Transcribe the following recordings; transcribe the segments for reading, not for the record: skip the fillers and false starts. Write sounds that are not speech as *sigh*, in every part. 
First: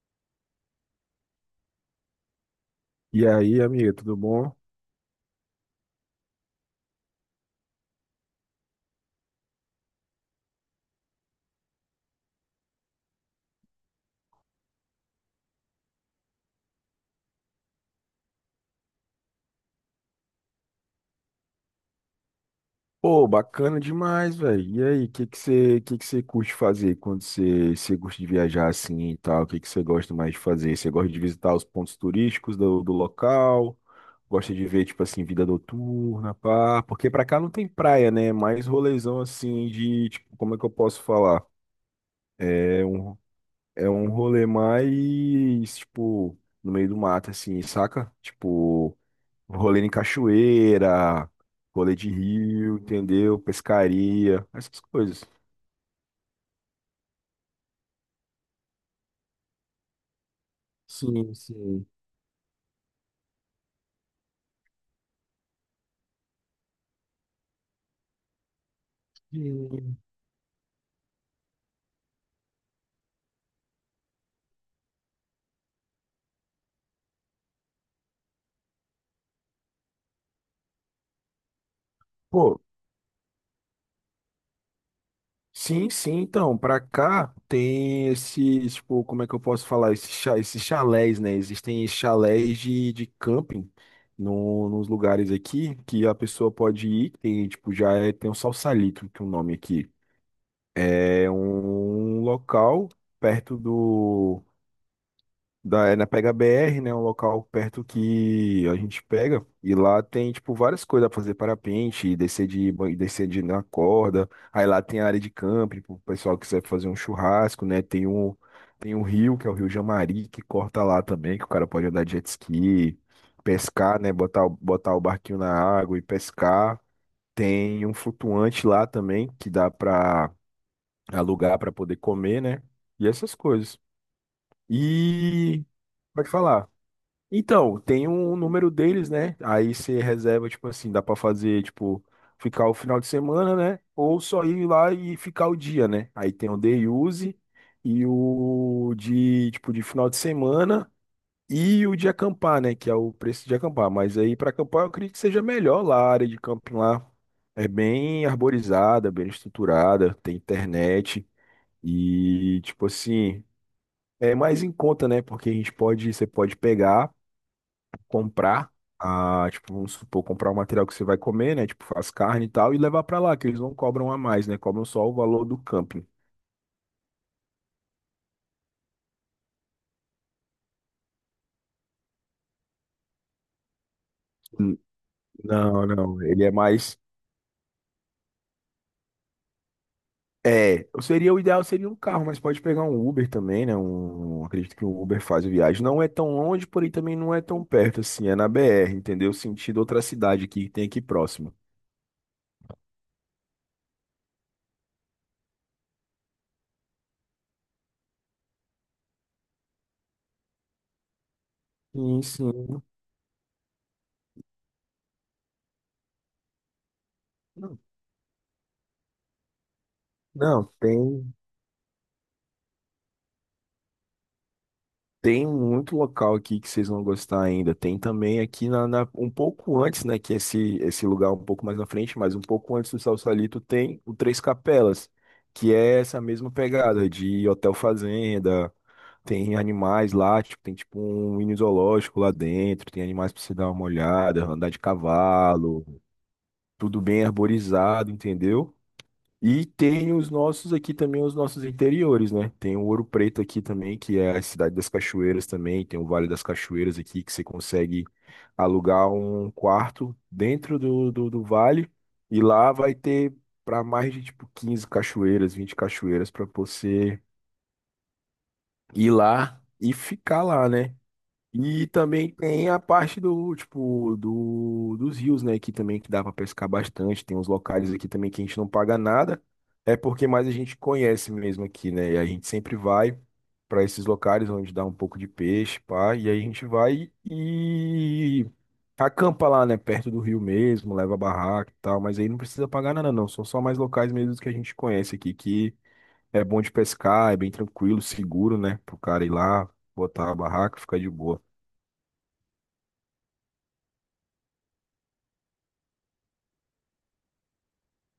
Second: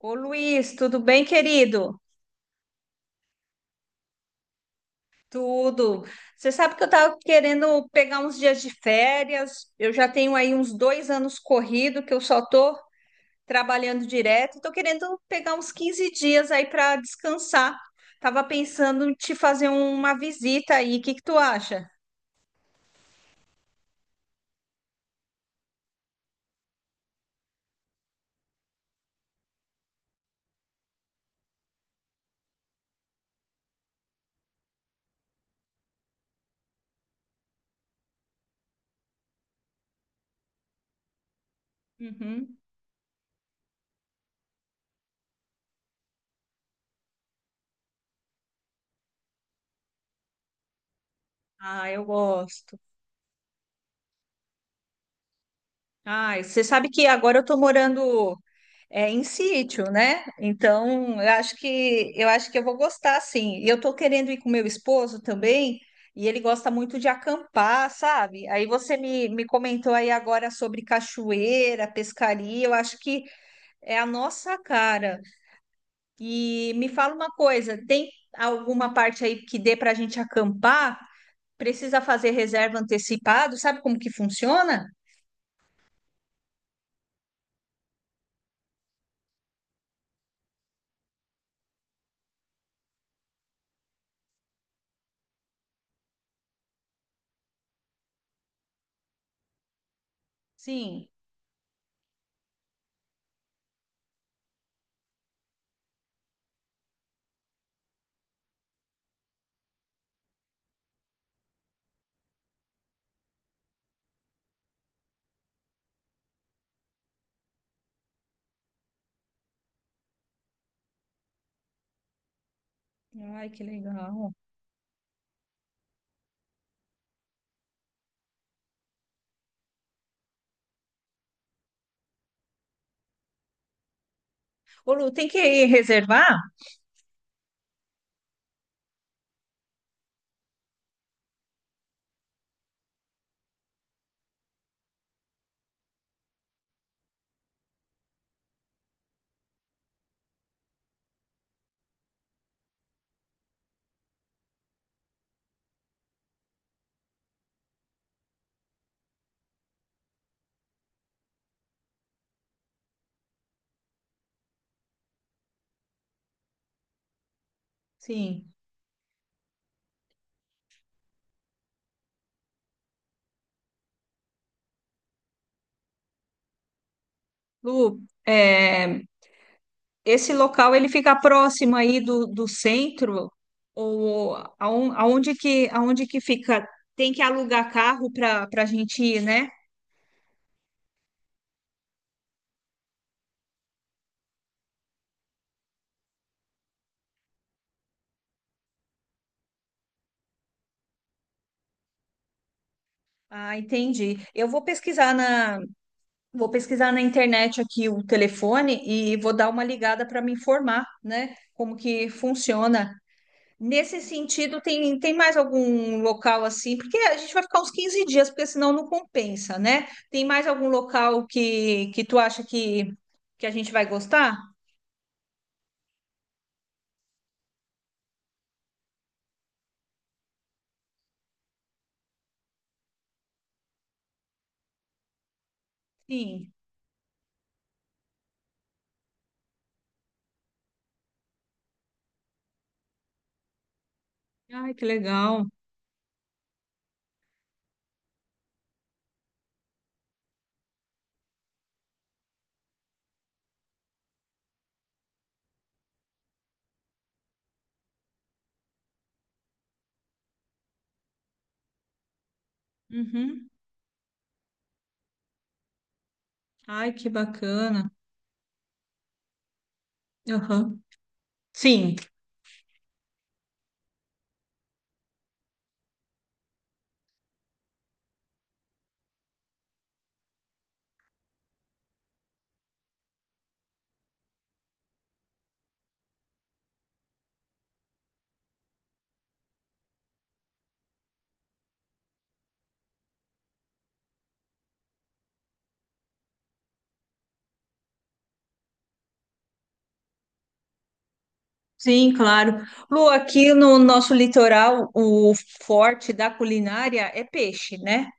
Ô Luiz, tudo bem, querido? E aí, amiga, tudo bom? Tudo. Você sabe que eu estava querendo pegar uns dias de férias. Eu já tenho aí uns dois anos corrido que eu só estou trabalhando direto. Estou querendo pegar uns 15 dias aí para descansar. Tava pensando em te fazer uma visita aí. O que que tu acha? Pô, bacana demais, velho. E aí, o que que você curte fazer quando você gosta de viajar assim e tal? O que que você gosta mais de fazer? Você gosta de visitar os pontos turísticos do local? Gosta de ver, tipo assim, vida noturna, pá? Porque pra cá não tem praia, né? É mais rolezão assim de, tipo, como é que eu posso falar? Uhum. É um, é um rolê mais, tipo, no meio do mato, assim, saca? Tipo. Rolê em cachoeira, Ah, rolê eu de rio, gosto. entendeu? Pescaria, essas coisas. Ah, você sabe que agora eu tô morando é em sítio, né? Então, eu Sim, acho sim. que eu acho que eu vou gostar sim. E eu tô querendo ir com meu esposo também, e ele gosta muito de acampar, sabe? Aí você me comentou E- aí agora sobre cachoeira, pescaria, eu acho que é a nossa cara. E me fala uma coisa, tem alguma parte aí que dê para a gente acampar? Precisa fazer Pô, reserva antecipado? Sabe como que funciona? sim, sim, então, pra cá tem esses, tipo, como é que eu posso falar? Esses, chalés, né? Existem chalés de camping no, nos lugares aqui que a pessoa pode ir, tem, tipo, tem um Salsalito, que é o nome aqui. Sim. É um local perto é na Pega BR, né? Um local perto que a gente pega. E lá tem, tipo, várias coisas pra fazer. Parapente, descer de na corda. Aí lá tem a área de camping, pro pessoal que quiser fazer um churrasco, né? Tem um rio, que é o Rio Jamari, que corta lá também, que o cara pode andar de jet ski, Ai, que pescar, né? legal. Botar, botar o barquinho na água e pescar. Tem um flutuante lá também, que dá pra alugar pra poder comer, né? E essas coisas. Ô, Lu, tem que E... Pode reservar? falar. Então, tem um número deles, né? Aí você reserva, tipo assim, dá pra fazer, tipo, ficar o final de semana, né? Ou só ir lá e ficar o dia, né? Aí tem o day use e o de, tipo, de final de semana e o de acampar, né? Que é o preço de acampar. Mas aí pra acampar eu acredito que seja melhor lá, a área de camping lá é bem arborizada, bem estruturada, tem internet e, tipo assim, é mais em conta, né? Porque a gente pode, você pode pegar Sim. comprar, a, tipo, vamos supor, comprar o material que você vai comer, né? Tipo, as carnes e tal, e levar pra lá, que eles não cobram a mais, né? Cobram só o valor do camping. Lu, é, esse local ele fica próximo aí do centro ou N- Não, aonde que não, ele é fica? mais. Tem que alugar carro para a gente ir, né? É, seria o ideal seria um carro, mas pode pegar um Uber também, né? Um, acredito que o Uber faz a viagem. Não é tão longe, porém também não é tão perto assim. É na BR, entendeu? Sentido outra cidade aqui que tem aqui próximo. Ah, entendi. Eu vou pesquisar na Vou pesquisar na internet aqui o telefone e vou dar uma ligada para me informar, né? Como que Sim, sim. funciona. Nesse sentido, tem mais algum local assim? Porque a gente vai ficar uns Não, 15 dias, porque senão não compensa, né? Tem mais não, algum local tem. que tu acha que a gente vai gostar? Tem muito local aqui que vocês vão gostar ainda. Tem também aqui um pouco antes, né? Que esse lugar é um pouco mais na frente, mas um pouco antes do Salsalito tem o Três Capelas, que é essa mesma Sim. pegada de hotel fazenda. Tem animais lá, tipo, tem tipo um mini zoológico lá dentro, tem animais pra você dar uma olhada, andar Ai, de que legal. cavalo, tudo bem arborizado, entendeu? E tem os nossos aqui também, os nossos interiores, né? Tem o Ouro Preto aqui também, que é a cidade das cachoeiras também. Tem o Vale das Cachoeiras aqui, que você consegue alugar um quarto dentro do vale. E lá vai ter Uhum. para mais de tipo 15 cachoeiras, 20 cachoeiras para Ai, que você bacana. ir lá e ficar lá, Aham. né? E Sim, também tem a parte do, tipo, dos rios, né? Que também que dá pra pescar bastante. Tem uns locais aqui também que a gente não paga nada. É porque mais a gente conhece mesmo aqui, né? E a gente sempre vai pra esses locais onde dá um pouco de peixe, pá. E aí a gente vai e acampa lá, né? Perto do rio mesmo, leva barraca e tal. Mas aí não precisa pagar nada, não. São só mais locais mesmo que a gente conhece aqui, que é bom de pescar, é bem tranquilo, seguro, né? Pro cara ir lá, botar a barraca, ficar de boa. sim, claro. Lu, aqui no nosso litoral, o forte da culinária é peixe, né?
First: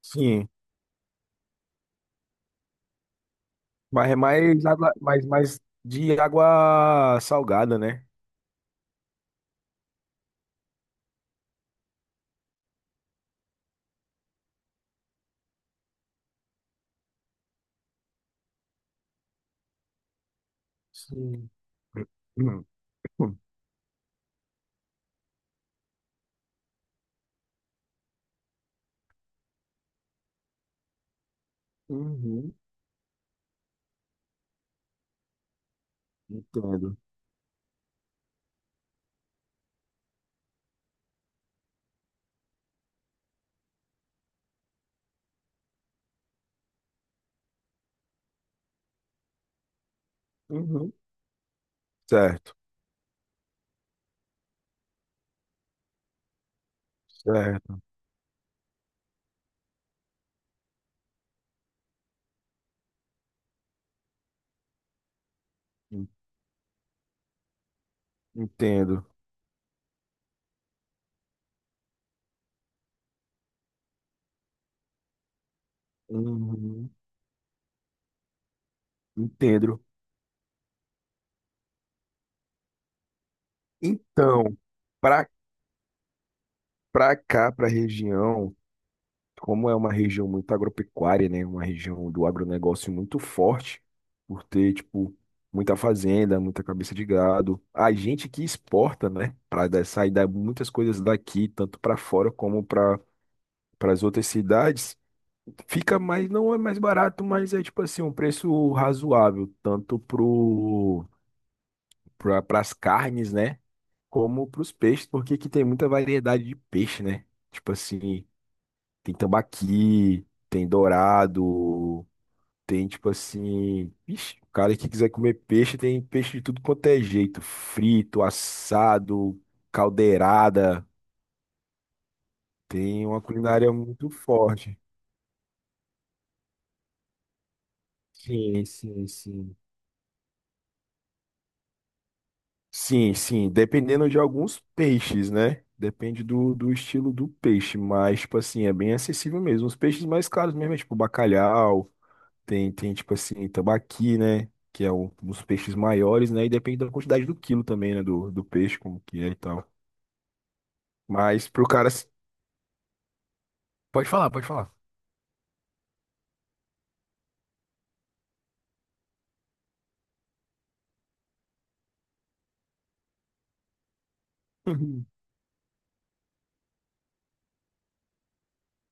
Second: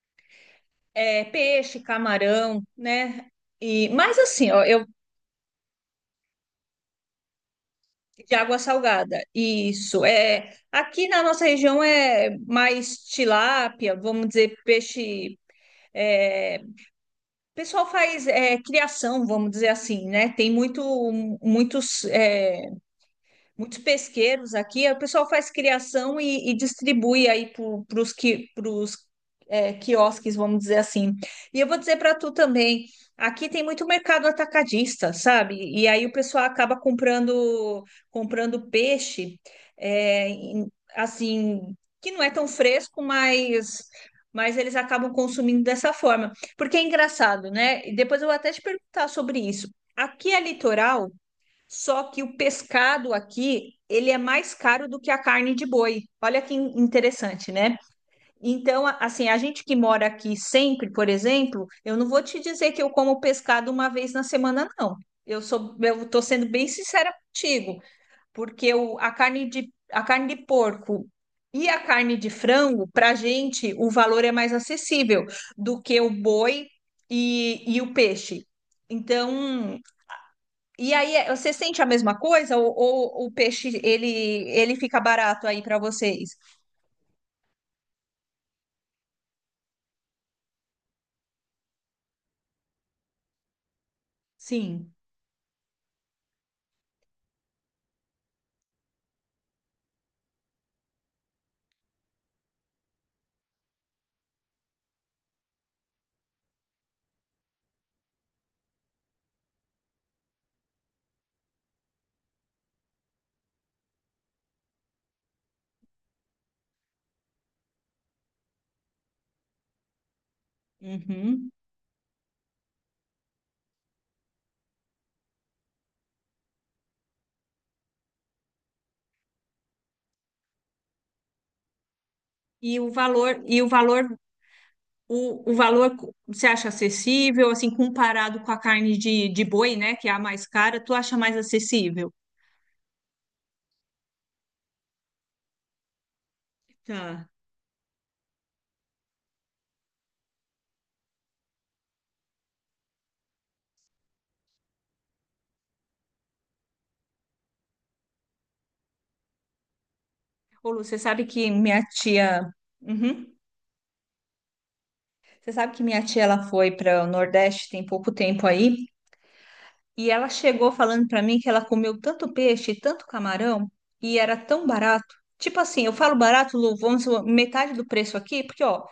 Sim, É peixe, camarão, né? E, mas é mas assim, ó, mais eu água, mais, mais de água salgada, né? de água salgada, isso. É, aqui na nossa região é mais tilápia, vamos dizer, peixe. É, o pessoal faz é, criação, vamos dizer assim, né? Tem muito, Sim. muitos. É, Hum. muitos pesqueiros aqui, o pessoal faz criação e distribui aí para os que, pros, é, quiosques, vamos dizer assim. E eu vou dizer para tu Uhum, também, aqui tem muito mercado atacadista, sabe? E aí o pessoal acaba entendo. comprando peixe, é, assim, que não é tão fresco, mas eles acabam consumindo dessa forma. Porque é engraçado, né? E depois eu vou até te perguntar sobre isso. Aqui é Uhum. litoral, só que o Certo, pescado aqui, ele é mais caro do que a carne de boi. Olha que interessante, né? certo. Então, assim, a gente que mora aqui sempre, por exemplo, eu não vou te dizer que eu como pescado uma vez na semana, não. Eu sou, eu En- tô sendo bem sincera contigo, porque o, Entendo. A carne de porco e a carne de frango, para gente, o valor é mais acessível do que o boi Uhum, e o peixe. Então, entendo. e aí, você sente a mesma coisa ou o peixe ele, Então, ele fica para barato aí para vocês? para cá, para a região. Como é uma região muito agropecuária, né? Uma região do agronegócio muito forte, por ter, Sim. tipo, muita fazenda, muita cabeça de gado. A gente que exporta, né? Para sair muitas coisas daqui, tanto para fora como para as outras cidades, fica mais, não é mais barato, mas é tipo assim, um preço razoável, tanto pro para as carnes, né? Como para os peixes, porque aqui tem muita variedade de peixe, né? Tipo assim. Tem tambaqui, tem Uhum. dourado, tem tipo assim. Ixi, o cara que quiser comer peixe, tem peixe de tudo quanto é jeito. Frito, assado, caldeirada. Tem uma E o culinária valor, muito forte. o, você acha acessível, assim, comparado com a Sim, carne sim, de sim. boi, né, que é a mais cara, tu acha mais acessível? Sim, sim, dependendo de alguns peixes, né? Depende do estilo do Tá. peixe, mas, tipo assim, é bem acessível mesmo. Os peixes mais caros mesmo, é tipo bacalhau. Tipo assim, tambaqui, né? Que é um dos peixes maiores, né? E depende da quantidade do quilo também, né? Do peixe, como que é e tal. Ô, Lu, você sabe Mas que pro minha cara. Tia. Uhum. Pode falar, pode falar. Você sabe que minha tia ela foi para o Nordeste tem pouco tempo aí, e ela chegou falando pra mim que ela comeu tanto peixe, tanto camarão, e era tão Uhum. barato. Tipo assim, eu falo barato, Lu, vamos supor, metade do preço aqui, porque ó,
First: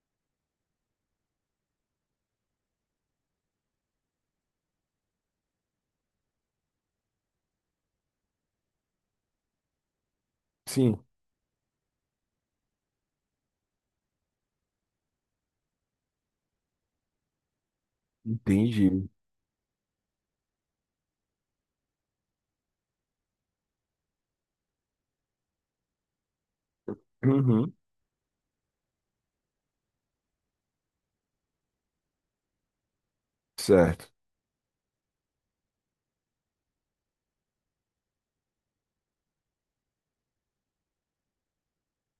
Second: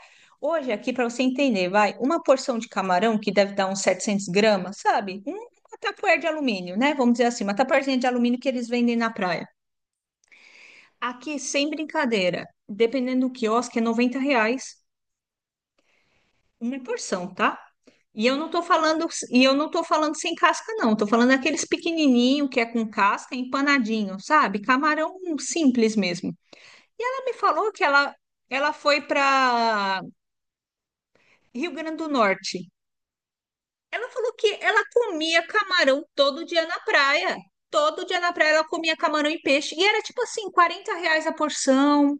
hoje aqui pra você entender, vai, uma porção de camarão que deve dar uns 700 gramas, sabe? Uma tapuér de alumínio, né? Vamos dizer assim, uma tapuérzinha de alumínio que eles vendem na praia. Sim, Aqui, sem brincadeira, dependendo do quiosque, é 90 reais. Uma porção, tá? Entendi. E eu não tô falando sem casca, não. Tô falando aqueles pequenininho que é com casca, empanadinho, sabe? Camarão simples mesmo. Ela me falou Uhum, que ela foi para Rio Grande do Norte. certo. Ela falou que ela comia camarão todo dia na praia. Todo dia na praia ela comia camarão e peixe. E era tipo assim, 40 reais a porção.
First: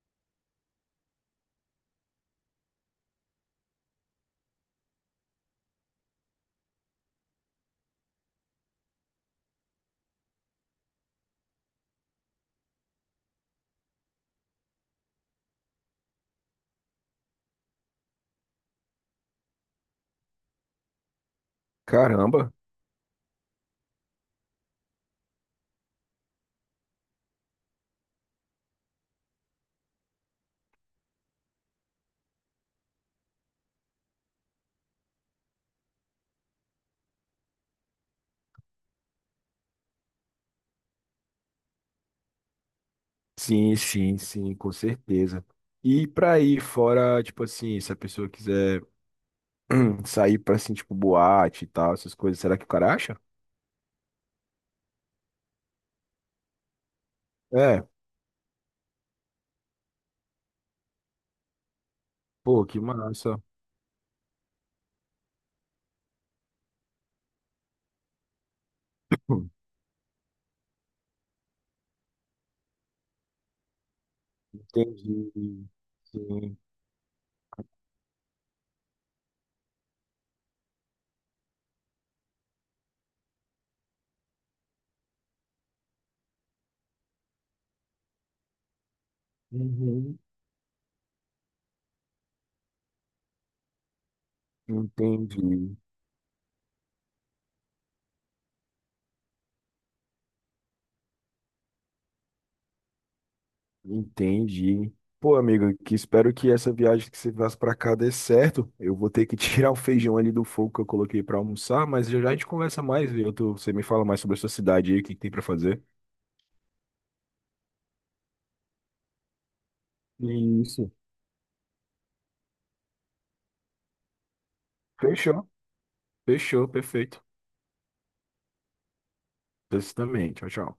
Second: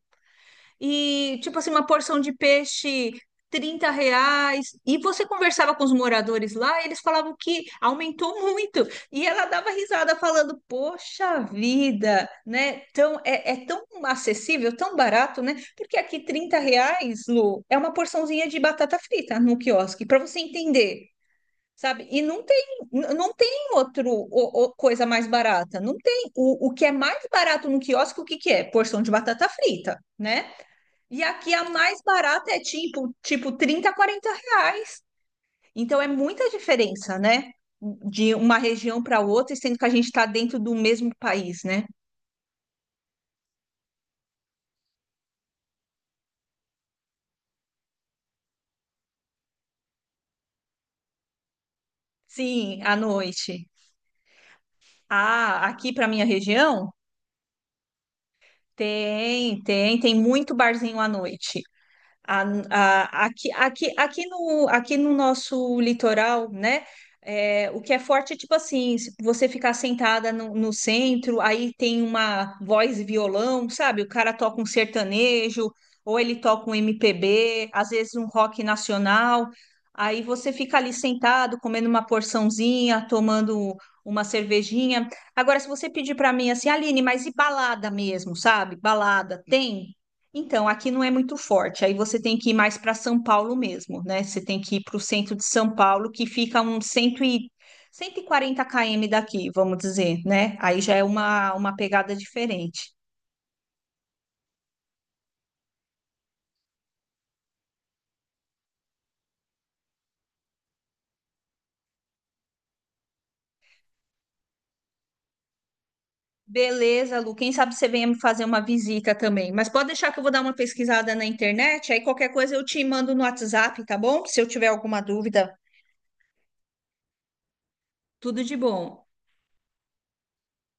E, tipo assim, uma porção de peixe, 30 reais. E você conversava com os moradores lá, eles falavam que aumentou muito. E ela dava risada falando, poxa vida, né? Tão, é, é tão acessível, tão barato, né? Porque aqui 30 reais, Lu, é uma porçãozinha de batata frita no quiosque, para você entender. Sabe? E não Caramba. tem, não tem outro coisa mais barata. Não tem. O que é mais barato no quiosque, o que que é? Porção de batata frita, né? E aqui a mais barata é tipo, tipo 30 40 reais. Então é muita diferença, né? De uma região para outra, sendo que a gente está dentro do mesmo país, né? Sim, sim, sim, com certeza. E pra aí fora, tipo assim, se a pessoa quiser *clears throat* sair pra, assim, tipo, boate e tal, essas coisas, será que o Sim, cara à acha? noite. Ah, aqui para minha região É, tem muito barzinho à noite. A- pô, que massa. Aqui no nosso litoral, né? É, o que é forte é tipo assim, se você Hum, ficar sentada no, no centro, aí tem uma voz e violão, sabe? O cara toca um Entendi. sertanejo, ou ele Sim. toca um MPB, às vezes um rock nacional. Aí você fica ali sentado, comendo uma porçãozinha, tomando uma cervejinha. Agora, se você pedir para mim assim, Aline, mas e balada mesmo, sabe? Balada, tem? Uhum. Então, aqui não é muito forte. Aí você tem que ir mais para São Paulo mesmo, né? Você tem que ir para o centro de São Entendi, Paulo, que fica uns 100 e... 140 km daqui, vamos dizer, né? Aí já é uma pegada diferente. entendi. Pô, amigo, que espero que essa viagem que você faz pra cá dê certo. Eu vou ter que *laughs* tirar o feijão ali do fogo que eu coloquei pra almoçar, mas já já a gente conversa mais, viu? Você me fala mais sobre a sua cidade aí, o que que tem pra fazer. Beleza, Lu. Quem sabe você venha me fazer uma visita também. Mas pode deixar que eu vou dar uma Isso. pesquisada na internet. Aí qualquer coisa eu te mando no WhatsApp, tá bom? Se eu tiver alguma Fechou. dúvida, Fechou, perfeito. tudo de bom. Você também. Tchau, tchau.